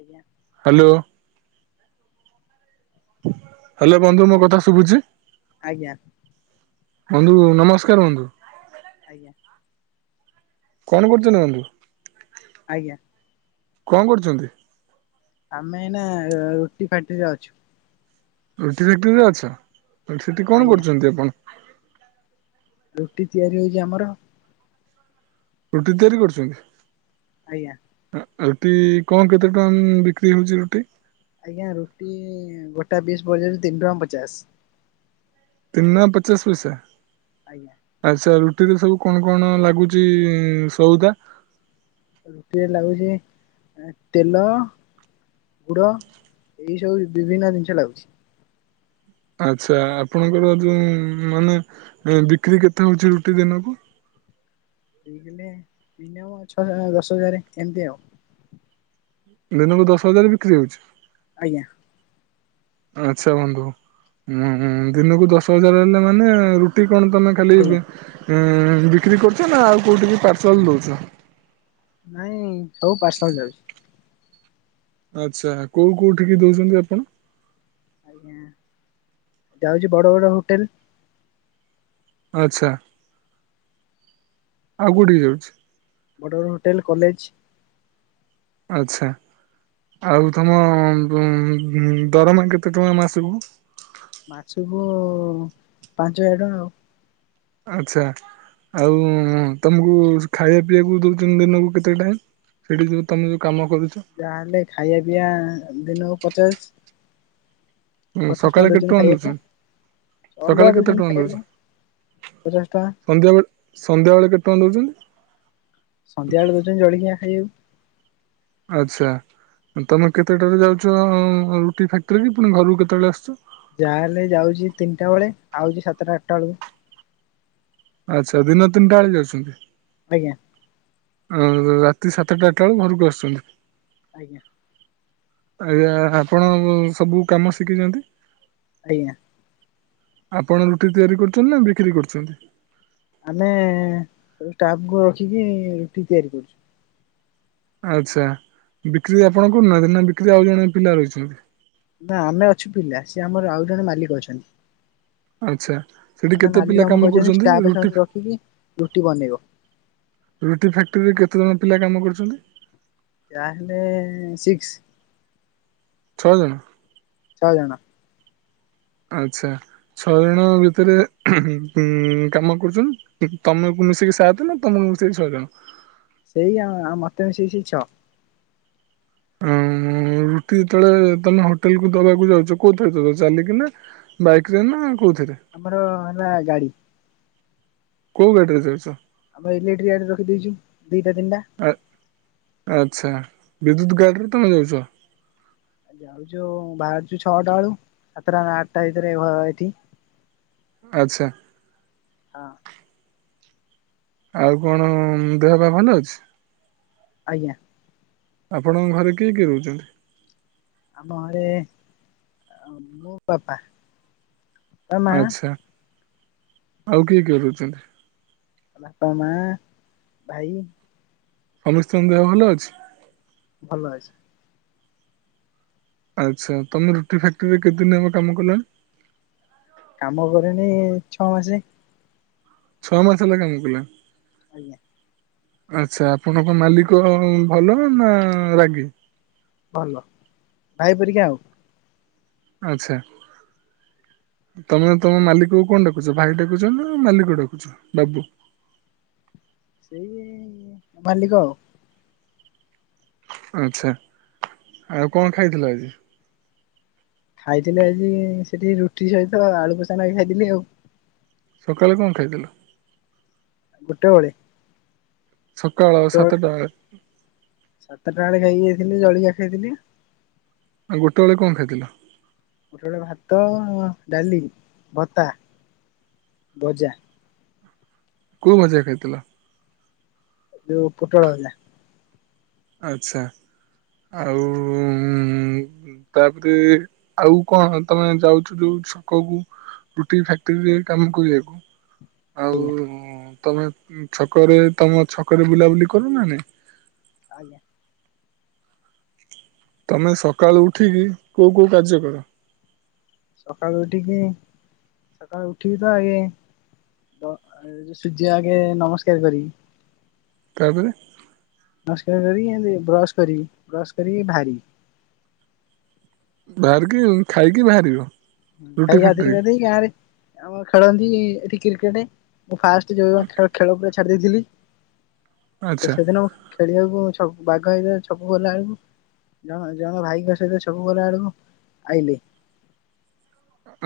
ଆଜ୍ଞା। Hello. Hello ବନ୍ଧୁ ମୋ କଥା ଶୁଭୁଛି? ଆଜ୍ଞା। ବନ୍ଧୁ ନମସ୍କାର ବନ୍ଧୁ। ଆଜ୍ଞା। କଣ କରୁଛନ୍ତି ବନ୍ଧୁ? ଆଜ୍ଞା। କଣ କରୁଛନ୍ତି? ଆମେ ଏଇନା ରୁଟି ଫ୍ୟାଟିରିରେ ଅଛୁ। ରୁଟି ଫେକ୍ଟ୍ରିରେ ଅଛ। ସେଠି କଣ ଆଜ୍ଞା କରୁଛନ୍ତି ଆପଣ? ରୁଟି ତିଆରି ହୋଉଛି ଆମର। ରୁଟି ତିଆରି କରୁଛନ୍ତି? ଆଜ୍ଞା। ରୁଟି କଣ କେତେ ଟଙ୍କା ବିକ୍ରି ହୋଉଛି ରୁଟି? ଆଜ୍ଞା ରୁଟି ଗୋଟା ପିଶ ପର୍ଯ ତିନି ଟଙ୍କା ପଚାଶ। ତିନି ଟଙ୍କା ପଚାଶ ପଇସା? ଆଜ୍ଞା। ଆଚ୍ଛା ରୁଟିରେ ସବୁ କଣ-କଣ ଲାଗୁଛି ସଉଦା? ରୁଟିରେ ଲାଗୁଛି ଏଁ ତେଲ। ଗୁଡ଼ ଏଇ ସବୁ ବିଭିନ୍ନ ଜିନିଷ ଲାଗୁଛି। ଆଛା ଆପଣଙ୍କର ଯୋଉ ମାନେ ବିକ୍ରି କେତେ ହୋଉଛି ରୁଟି ଦିନକୁ? ଦି ଦିନେ ଛଅ ଦଶ ହଜାର ଏମିତି ଆଉ। ଦିନକୁ ଦଶ ହଜାର ବିକ୍ରି ହୋଉଛି। ଆଜ୍ଞା। ଆଚ୍ଛା ବନ୍ଧୁ ଦିନକୁ ଦଶ ହଜାର ହେଲେ ମାନେ ରୁଟି କଣ ତମେ ଖାଲି ଆଜ୍ଞା ବିକ୍ରି କରୁଛ ନା ଆଉ କୋଉଠି ପାର୍ସଲ ଦୋଉଛ? ନାଇଁ ସବୁ ପାର୍ସଲ ଯାଉଛି। ଆଛା କୋଉ କୋଉଠିକି ଦୋଉଛନ୍ତି ଆପଣ? ଯାଉଛି ବଡ ବଡ ହୋଟେଲ। ଆଛା ଆଉ କୋଉଠିକି ଯାଉଛି? ବଡ଼ ବଡ଼ ହୋଟେଲ କଲେଜ। ଆଛା ଆଉ ତମ ଦରମା କେତେ ଟଙ୍କା ମାସକୁ? ମାସକୁ ପାଞ୍ଚ ହଜାର ଟଙ୍କା ଆଉ। ଆଛା ଆଉ ତମକୁ ଖାଇବା ପିଇବାକୁ ଦଉଛନ୍ତି ଦିନକୁ କେତେ ଟାଇମ୍? ସେଇଠି ଯେଉଁ ତୁମେ କାମ କରୁଛ। ଯାହାହେଲେ ଖାଇବା ପିଇଆ ଦିନକୁ ପଚାଶ। ପଚାଶ ସକାଳେ କେତେ ଦଉଛନ୍ତି ଟଙ୍କା ଖାଇବାକୁ। ଦଉଛନ୍ତି ଅଲଗା ସକାଳେ କେତେ ଦଉଛନ୍ତି ଟଙ୍କା ଖାଇବାକୁ ଦଉଛ? ପଚାଶ ଟଙ୍କା ସନ୍ଧ୍ୟାବେଳେ ସନ୍ଧ୍ୟାବେଳେ କେତେ ଟଙ୍କା ଦେଉଛନ୍ତି? ସନ୍ଧ୍ୟାବେଳେ ଦୋଉଛନ୍ତି ଜଳିଖିଆ ଖାଇବାକୁ। ଆଚ୍ଛା ହଁ ତମେ କେତେଟାରେ ଯାଉଛ ରୁଟି ଫ୍ୟାକ୍ଟ୍ରି କି ପୁଣି ଘରକୁ କେତେବେଳେ ଆସୁଛ? ଯାହାହେଲେ ଯାଉଛି ତିନିଟା ବେଳେ ଆଉଛି ସାତଟା ଆଠଟା ବେଳକୁ। ଆଚ୍ଛା ଦିନ ତିନିଟା ବେଳେ ଯାଉଛନ୍ତି। ଆଜ୍ଞା। ଅ ଦ ରାତି ସାତଟା ଆଠଟା ବେଳକୁ ଘରକୁ ଆସୁଛନ୍ତି। ଆଜ୍ଞା। ଆଜ୍ଞା ଆପଣ ସବୁ କାମ ଶିଖିଛନ୍ତି? ଆଜ୍ଞା। ଆପଣ ରୁଟି ତିଆରି କରୁଛନ୍ତି ନା ବିକ୍ରି କରୁଛନ୍ତି? ଆମେ ସବୁ ଷ୍ଟାପ୍‌ ଙ୍କୁ ରଖିକି ରୁଟି ତିଆରି କରୁଛୁ। ଆଚ୍ଛା ବିକ୍ରି ଆପଣ କରୁନାହାନ୍ତି ନା ବିକ୍ରି ଆଉ ଜଣେ ପିଲା ରହିଛନ୍ତି? ନା ଆମେ ଅଛୁ ପିଲା ସେ ଆମର ଆଉ ଜଣେ ମାଲିକ ଅଛନ୍ତି। ଆଚ୍ଛା। ସେଠି ମାନେ କେତେ ପିଲା ମାଲିକ ଆମକୁ କାମ କହିଛନ୍ତି କରୁଛନ୍ତି ଷ୍ଟାପ ରୁଟି [unintelligible] ରଖିକି ରୁଟି ବନେଇବ। ରୁଟି ଫ୍ୟାକ୍ଟ୍ରିରେ କେତେଜଣ ପିଲା କାମ କରୁଛନ୍ତି? ଯାହା ହେଲେ ସିକ୍ସ। ଛଅ ଜଣ। ଛ ଜଣ। ଆଛା ଛଅ ଜଣ ଭିତରେ ଉଁ ହୁଁ ହୁଁ କାମ କରୁଛନ୍ତି? ହୁଁ ହୁଁ ତମକୁ ମିଶେଇକି ସାତେ ନା ତମକୁ ମିସେଇକି ଛଅ ଜଣ? ସେଇଆ ଆ ମତେ ମିସେଇ କି ସେଇ ଛଅ। ହଁ ମ ରୁଟି ଯେତେବେଳେ ତମେ ହୋଟେଲ କୁ ଦବାକୁ ଯାଉଛ କୋଉଥିରେ ଦୋଉଛ ଚାଲିକିନା ବାଇକ୍ ରେ ନା କୋଉଥିରେ? ଆମର ହେଲା ଗାଡି଼। କୋଉ ଗାଡ଼ିରେ ଯାଉଛ? ଆମେ ଇଲେକ୍ଟ୍ରି ଗାଡ଼ି ରଖି ଦେଇଛୁ ଦିଟା ତିନିଟା। ଆ ଆଚ୍ଛା ବିଦ୍ୟୁତ ଗାଡ଼ିରେ ତମେ ଯାଉଛ? ଆ ଯାଉଛୁ ବାହାରୁଛୁ ଛଅଟା ବେଳୁ ସାତଟା ଆଠଟା ଭିତରେ ଘ ଏଠି। ଆଚ୍ଛା। ହଁ। ଆଉ କଣ ଦେହ ପା ଭଲ ଅଛି? ଆଜ୍ଞା। ଆପଣଙ୍କ ଘରେ କିଏ କିଏ ରହୁଛନ୍ତି? ଆମ ଘରେ ଅ ମୁଁ ବାପା। ବା ମା ଆଚ୍ଛା ଆଉ କିଏ କିଏ ରହୁଛନ୍ତି? ବାପା ମା ଭାଇ। ସମସ୍ତଙ୍କ ଦେହ ଭଲ ଅଛି? ଭଲ ଅଛି। ଆଚ୍ଛା ତମେ ରୁଟି ଫ୍ୟାକ୍ଟ୍ରିରେ କେତେଦିନ ହବ କାମ କଲଣି? କାମ କରିନି ଛଅ ମାସେ। ଛଅ ମାସ ହେଲା କାମ କଲଣି? ଆଜ୍ଞା। ଆଚ୍ଛା ଆପଣଙ୍କ ମାଲିକ ଭଲ ନା ରାଗି? ଭଲ ଭାଇ ପରିକା ଆଉ। ଆଚ୍ଛା। ତମେ ତମ ମାଲିକ କୁ କଣ ଡାକୁଛ ଭାଇ ଡାକୁଛ ନା ମାଲିକ ଡାକୁଛ ବାବୁ? ସେଇ ମାଲିକ ଆଉ। ଆଛା ଆଉ କଣ ଖାଇଥିଲ ଆଜି? ଖାଇଥିଲେ ଆଜି ସେଠି ରୁଟି ସହିତ ଆଳୁ କଷା ନଗେଇ ଖାଇଥିଲି ଆଉ। ସକାଳେ କଣ ଖାଇଥିଲ? ଗୋଟେ ବେଳେ? ସକାଳ ସାତଟା ବେଳେ। ସାତଟା ବେଳେ ଖାଇକି ଯାଇଥିଲି ଜଳିଖିଆ ଖାଇଥିଲି। ଆଉ ଗୋଟେବେଳେ କଣ ଖାଇଥିଲ? ଗୋଟେ ବେଳେ ଭାତ, ଡାଲି, ଭତା, ଭଜା। କଉ ଭଜା ଖାଇଥିଲ? ଯୋଉ ପୁଟଳଭଜା। ଆଚ୍ଛା ଆଉ ହମ୍ ତାପରେ ଆଉ କଣ ତମେ ଯାଉଛ ଯୋଉ ଛକ କୁ ରୁଟି ଫ୍ୟାକ୍ଟ୍ରି ରେ କାମ କରିବାକୁ ଆଉ ଆଜ୍ଞା ତମେ ଛକରେ ତମ ଛକରେ ବୁଲାବୁଲି କରନା ନାଇ? ଆଜ୍ଞା। ତମେ ସକାଳୁ ଉଠିକି କୋଉ କୋଉ କାର୍ଯ୍ୟ କର? ସକାଳୁ ଉଠିକି ସକାଳୁ ଉଠିବି ତ ଆଗେ ଦ ସୂର୍ଯ୍ୟ ଆଗେ ନମସ୍କାର କରିବି। ତାପରେ? ନମସ୍କାର କରିକି ଏମିତି ବ୍ରସ କରିବି ବ୍ରସ୍ କରିକି ବାହାରିବି। ବାହାରିକି ଖାଇକି ବାହାରିବ? ରୁଟି ଖାଇ ଗାଧେଇ ଫ୍ୟାକ୍ଟ୍ରି ପାଧେଇ ଗାଁରେ ଆମ ଖେଳନ୍ତି ଏଠି କ୍ରିକେଟ। ମୁଁ ଫାଷ୍ଟ ଯଉ ଖେ-ଖେଳ ପୁରା ଛାଡି ଦେଇଥିଲି ସେ-ସେ ଆଚ୍ଛା ସେଦିନ ମୁ ଖେଳିବାକୁ ଛ ବାଘ ହେଇଥାଏ ଛକ କୁ ଗଲା ବେଳକୁ ଜଣ ଜଣ ଭାଇଙ୍କ ସହିତ ସବୁବେଲା ବଡ଼କୁ ଆଇଲି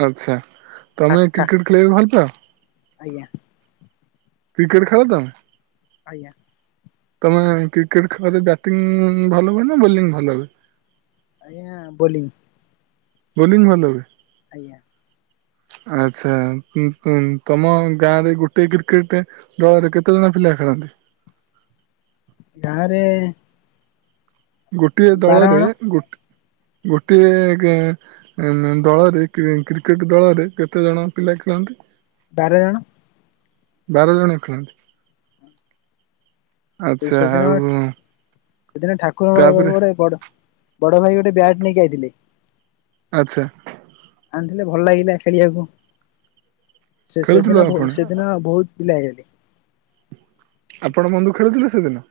ଆଚ୍ଛା ଠା ତମେ ଠା କ୍ରିକେଟ ଖେଳିବାକୁ ଭଲ ପାଅ? ଆଜ୍ଞା। କ୍ରିକେଟ ଖେଳ ତମେ? ଆଜ୍ଞା। ତମେ କ୍ରିକେଟ ଖେଳରେ ବ୍ୟାଟିଂ ଭଲ ହୁଏ ନା ବୋଲିଂ ଭଲ ହୁଏ? ଆଜ୍ଞା ବୋଲିଂ। ବୋଲିଂ ଭଲ ହୁଏ। ଆଜ୍ଞା। ଆଚ୍ଛା ଉ ଉ ଉ ତମ ଗାଁରେ ଗୋଟେ କ୍ରିକେଟେ ଡ୍ରରେ କେତେଜଣ ପିଲା ଖେଳନ୍ତି? ଗାଁରେ ଗୋଟିଏ ବାର ଦଳରେ ଜଣ ଗୋଟ୍-ଗୋଟିଏ ଗେଁ ଦଳରେ କ୍ରିକେଟ ଦଳରେ କେତେ ଜଣ ପିଲା ଖେଳନ୍ତି? ବାର ଜଣ। ବାର ଜଣ ଖେଳନ୍ତି? ଆଚ୍ଛା ସେଦିନ ଆଉ ସେଦିନ ଠାକୁର ବେଳ ତାପରେ ଗୋଟେ ବଡ ବଡ ଭାଇ ଗୋଟେ ବ୍ୟାଟ୍ ନେଇକି ଆଇଥିଲେ। ଆଚ୍ଛା। ଆଣିଥିଲେ ଭଲ ଲାଗିଲା ଖେଳିବାକୁ ଖେଳୁଥିଲୁ ସେ-ସେଦିନ ଆପଣ ସେଦିନ ବହୁତ ପିଲା ହେଇଗଲେ। ଆପଣ ବନ୍ଧୁ ଖେଳୁଥିଲେ ସେଦିନ?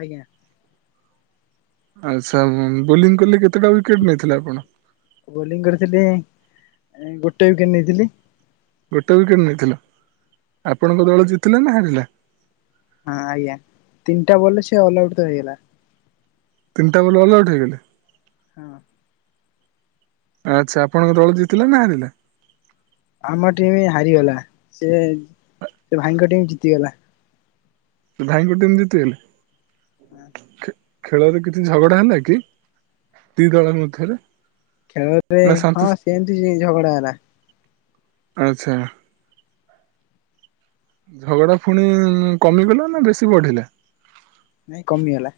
ଆଜ୍ଞା। ଆଚ୍ଛା ବୋଲିଂ କଲେ କେତେଟା ୱିକେଟ୍ ନେଇଥିଲେ ଆପଣ? ବୋଲିଂ କରିଥିଲି ଗୋଟେ ୱିକେଟ ନେଇଥିଲି। ଗୋଟେ ୱିକେଟ୍ ନେଇଥିଲ ଆପଣଙ୍କ ଦଳ ଜିତିଲା ନା ହାରିଲା? ହଁ ଆଜ୍ଞା ତିନିଟା ବଲ ଅଛି ଅଲ ଆଉଟ୍ ତ ହେଇଗଲା। ତିନଟା ବ ଅଲ ଆଉଟ ହେଇଗଲେ। ହଁ। ଆଚ୍ଛା ଆପଣଙ୍କ ଦଳ ଜିତିଲା ନା ହାରିଲା? ଆମ ଟିମି ହାରିଗଲା ସେ ସେ ଭାଇଙ୍କ ଟିମ୍ ଜିତିଗଲା। ଭାଇଙ୍କ ଟିମ୍ ଜିତିଗଲେ। ଖେଳରେ କିଛି ଝଗଡ଼ା ହେଲାକି ଦି ଦଳ ମଧ୍ୟରେ? ଖେଳରେ ନା ଶାନ୍ତି ହଁ ସେନ୍ତି ଝଗଡ଼ା ହେଲା। ଆଚ୍ଛା। ଝଗଡ଼ା ପୁଣି କମିଗଲା ନା ବେଶୀ ବଢ଼ିଲା? ନାଇଁ କମିଗଲା।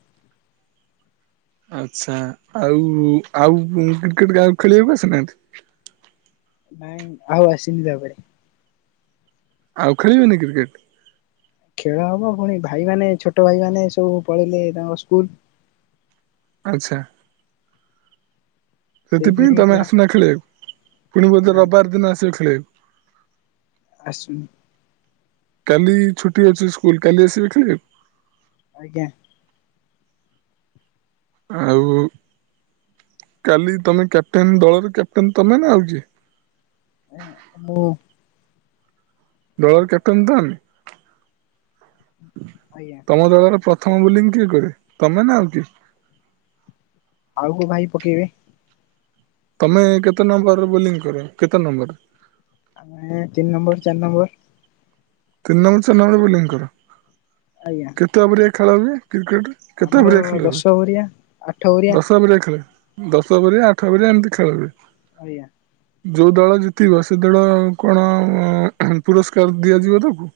ଆଚ୍ଛା ଆଉ ଆଉ କ୍ରିକେଟ କା ଖେଳିବାକୁ ଆସିନାହାନ୍ତି? ନାଇଁ ଆଉ ଆସିନି ତାପରେ। ଆଉ ଖେଳିବନି କିରକେଟ? ଖେଳ ହବ ପୁଣି ଭାଇମାନେ ଛୋଟ ଭାଇ ମାନେ ସବୁ ପଳେଇଲେ ତାଙ୍କ ସ୍କୁଲ। ଆଚ୍ଛା। ସେଥିପାଇଁ ସେଇଥିପାଇଁ ତମେ ପୁରା ଆସନା ଖେଳେବା ପୁଣି ବୋଧେ ନାଇଁ ରବିବାର ଦିନ ଆସିବ ଖେଳିବାକୁ। ଆସୁ କାଲି ଛୁଟି ଅଛି ସ୍କୁଲ କାଲି ଆସିବେ ଖେଳିଆ ଆଜ୍ଞା। ଆଉ କାଲି ତମେ କ୍ୟାପ୍ଟେନ୍ ଦଳରେ କ୍ୟାପ୍ଟେନ୍ ତମେ ନା ଆଉ କିଏ? ଏଁ ମୁଁ ଦଳର କ୍ୟାପଟେନ ତ ଆଜ୍ଞା ତମ ଦଳର ପ୍ର ଥମ ବୋଲିଂ କିଏ କରେ ତମେ ନା ଆଉ କିଏ? ଆଉ କୋଉ ଭାଇ ପକେଇବେ। ତମେ କେତେ ନମ୍ବରରେ ବୋଲିଂ କର କେତେ ନମ୍ବର? ଆମେ ତିନି ନମ୍ବର ଚାରି ନମ୍ବର। ତିନି ନମ ଚାରି ନମରେ ବୋଲିଂ କର। ଆଜ୍ଞା। କେତେ ଅବରିଆ ଖେଳ ହୁଏ କ୍ରିକେଟ କେତେ ଆମର ଅଭରିଆ ଖେଳ ହୁଏ ଦଶ ଓରିଆ ଆଠ ଓରିଆ ଦଶ ବରିଆ ଖେଳ। ଦଶ ଓଭରିଆ ଆଠ ଓଭରିଆ ଏମିତି ଖେଳ ହୁଏ। ଆଜ୍ଞା। ଯୋଉ ଦଳ ଜିତିବ ସେ ଦଳ କଣ ପୁରସ୍କାର ଦିଆଯିବ ତ? ହଁ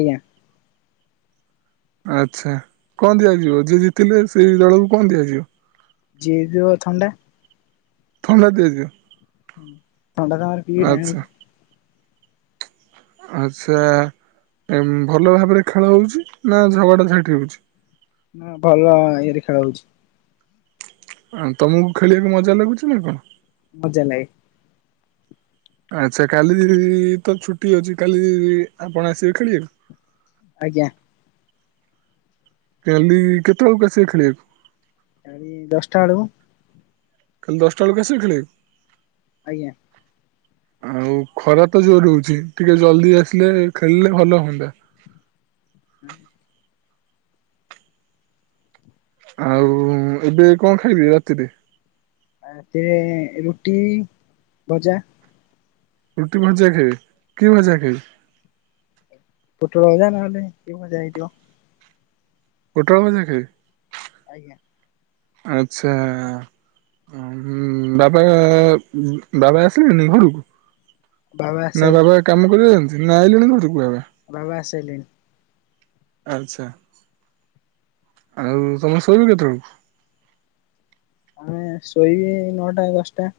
ଆଜ୍ଞା। ଆଚ୍ଛା କଣ ଦିଆଯିବ ଯିଏ ଜିତିଲେ ସେଇ ଦଳକୁ କଣ ଦିଆଯିବ? ଜିଏ ଜିବ ଥଣ୍ଡା। ଥଣ୍ଡା ଦିଆଯିବ। ଥଣ୍ଡା ତାଙ୍କର ପିଇବେ ଆଚ୍ଛା ଆଣିକି। ଆଚ୍ଛା ଭଲ ଭାବରେ ଖେଳ ହଉଛି ନା ଝଗଡ଼ା ଝାଣ୍ଟି ହେଉଛି? ନା ଭଲ ଇଏରେ ଖେଳ ହଉଛି। ଅ ତମକୁ ଖେଳିବାକୁ ମଜା ଲାଗୁଛି ନା କଣ? ମଜା ଲାଗେ। ଆଚ୍ଛା କାଲି ତ ଛୁଟି ଅଛି କାଲି ଆପଣ ଆସିବେ ଖେଳିବାକୁ? ଆଜ୍ଞା। କାଲି କେତେବେଳକୁ ଆସିବେ ଖେଳିବାକୁ? ଦଶଟା ବେଳୁକୁ। କାଲି ଦଶଟା ବଳକୁ ଆସିବେ ଖେଳିବାକୁ। ଆଜ୍ଞା। ଆଉ ଖରା ତ ଯୋରେ ହଉଛି ଟିକେ ଜଲଦି ଆସିଲେ ଖେଳିଲେ ଭଲ ହୁଅନ୍ତା। ହୁଁ। ଆଉ ଏବେ କଣ ଖାଇବି ରାତିରେ। ରାତିରେ ରୁଟି ଭଜା। ରୁଟି ଭଜା ଖାଇବେ କି ଭଜା ଖାଇବେ? ପୋଟଳ ଭଜା ନହେଲେ କିଏ ଭଜା ହେଇଥିବ। ପୋଟଳ ଭଜା ଖାଇବେ। ଆଜ୍ଞା। ଆଛା। ଉ ବାବା ବାବା ଆସିଲେନି ଘରକୁ? ବାବା ଆସି ନା ବାବା କାମ କରନ୍ତି ନା ଆଇଲେଣି ଘରକୁ ବାବା? ବାବା ଆସି ସାରିଲେଣି? ଆଚ୍ଛା। ଆଉ ତମେ ଶୋଇବ କେତେବେଳକୁ? ଆମେ ଶୋଇବି ନଅଟା ଦଶଟା।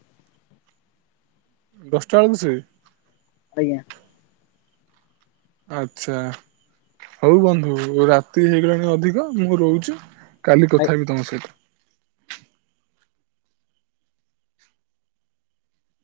ଦଶଟା ଆଳକୁ ଶୋଇବେ? ଆଜ୍ଞା। ଆଛା ହଉ ବନ୍ଧୁ ରାତି ହେଇଗଲାଣି ଅଧିକ ମୁଁ ରହୁଛି। କାଲି କଥା ହେବି ତମ ସହିତ।